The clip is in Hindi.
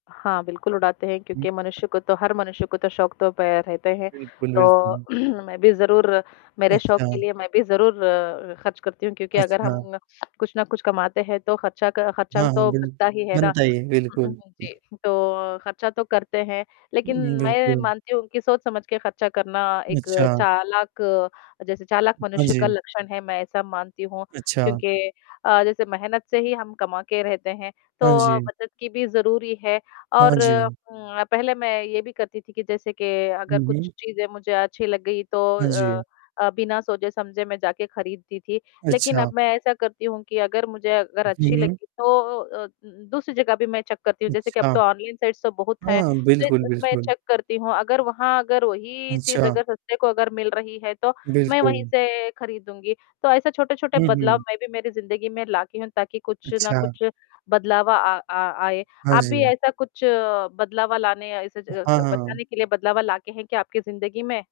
हाँ, बिल्कुल उड़ाते हैं हुँ। क्योंकि मनुष्य को तो हर मनुष्य को तो शौक तो पै रहते हैं। बिल्कुल, तो बिल्कुल। मैं भी ज़रूर मेरे शौक के अच्छा। लिए मैं भी ज़रूर ख़र्च करती हूँ क्योंकि अगर अच्छा। हम कुछ ना कुछ कमाते हैं तो ख़र्चा क हाँ, ख़र्चा हाँ। तो बिल्क बनता ही है ना। बनता ही है हुँ, बिल्कुल। हुँ, जी, तो खर्चा तो करते हैं, लेकिन हुँ, मैं बिल्कुल। मानती हूँ कि सोच-समझ के खर्चा करना, एक अच्छा। चालाक अ, जैसे चालाक हाँ मनुष्य का जी। लक्षण है मैं ऐसा मानती हूँ, अच्छा। क्योंकि अ, जैसे मेहनत से ही हम कमा के रहते हैं, हाँ तो जी। बचत की भी ज़रूरी है। हाँ और जी। उम, अ, पहले मैं ये भी करती थी कि जैसे के अगर हुँ, हुँ। कुछ चीज़ें मुझे अच्छी लग गई तो हाँ जी। अ अ, बिना सोचे-समझे मैं जाके खरीदती थी। लेकिन अब अच्छा। मैं ऐसा करती हूँ कि अगर मुझे, अगर उ, हुँ, अच्छी हुँ। लगी तो ओ, अ, उम, दूसरी जगह भी मैं चेक करती हूँ। जैसे कि अब अच्छा। तो ऑनलाइन साइट्स तो बहुत हैं, हाँ, तो बिल्कुल, इसमें बिल्कुल। चेक करती हूँ। अगर वहाँ अगर वही चीज़ अच्छा। अगर सस्ते को अगर मिल रही है तो मैं वहीं बिल्कुल। से खरीदूँगी। तो ऐसा छोटे-छोटे हुँ, बदलाव हुँ। मैं भी मेरी ज़िन्दगी में ला की हूँ ताकि कुछ ना अच्छा। कुछ बदलाव अ, आ आए। हाँ आप भी जी। ऐसा कुछ बदलावा लाने या ऐसे ज हाँ, क हाँ। बचाने के लिए बदलावा ला के हैं क्या आपकी ज़िन्दगी में?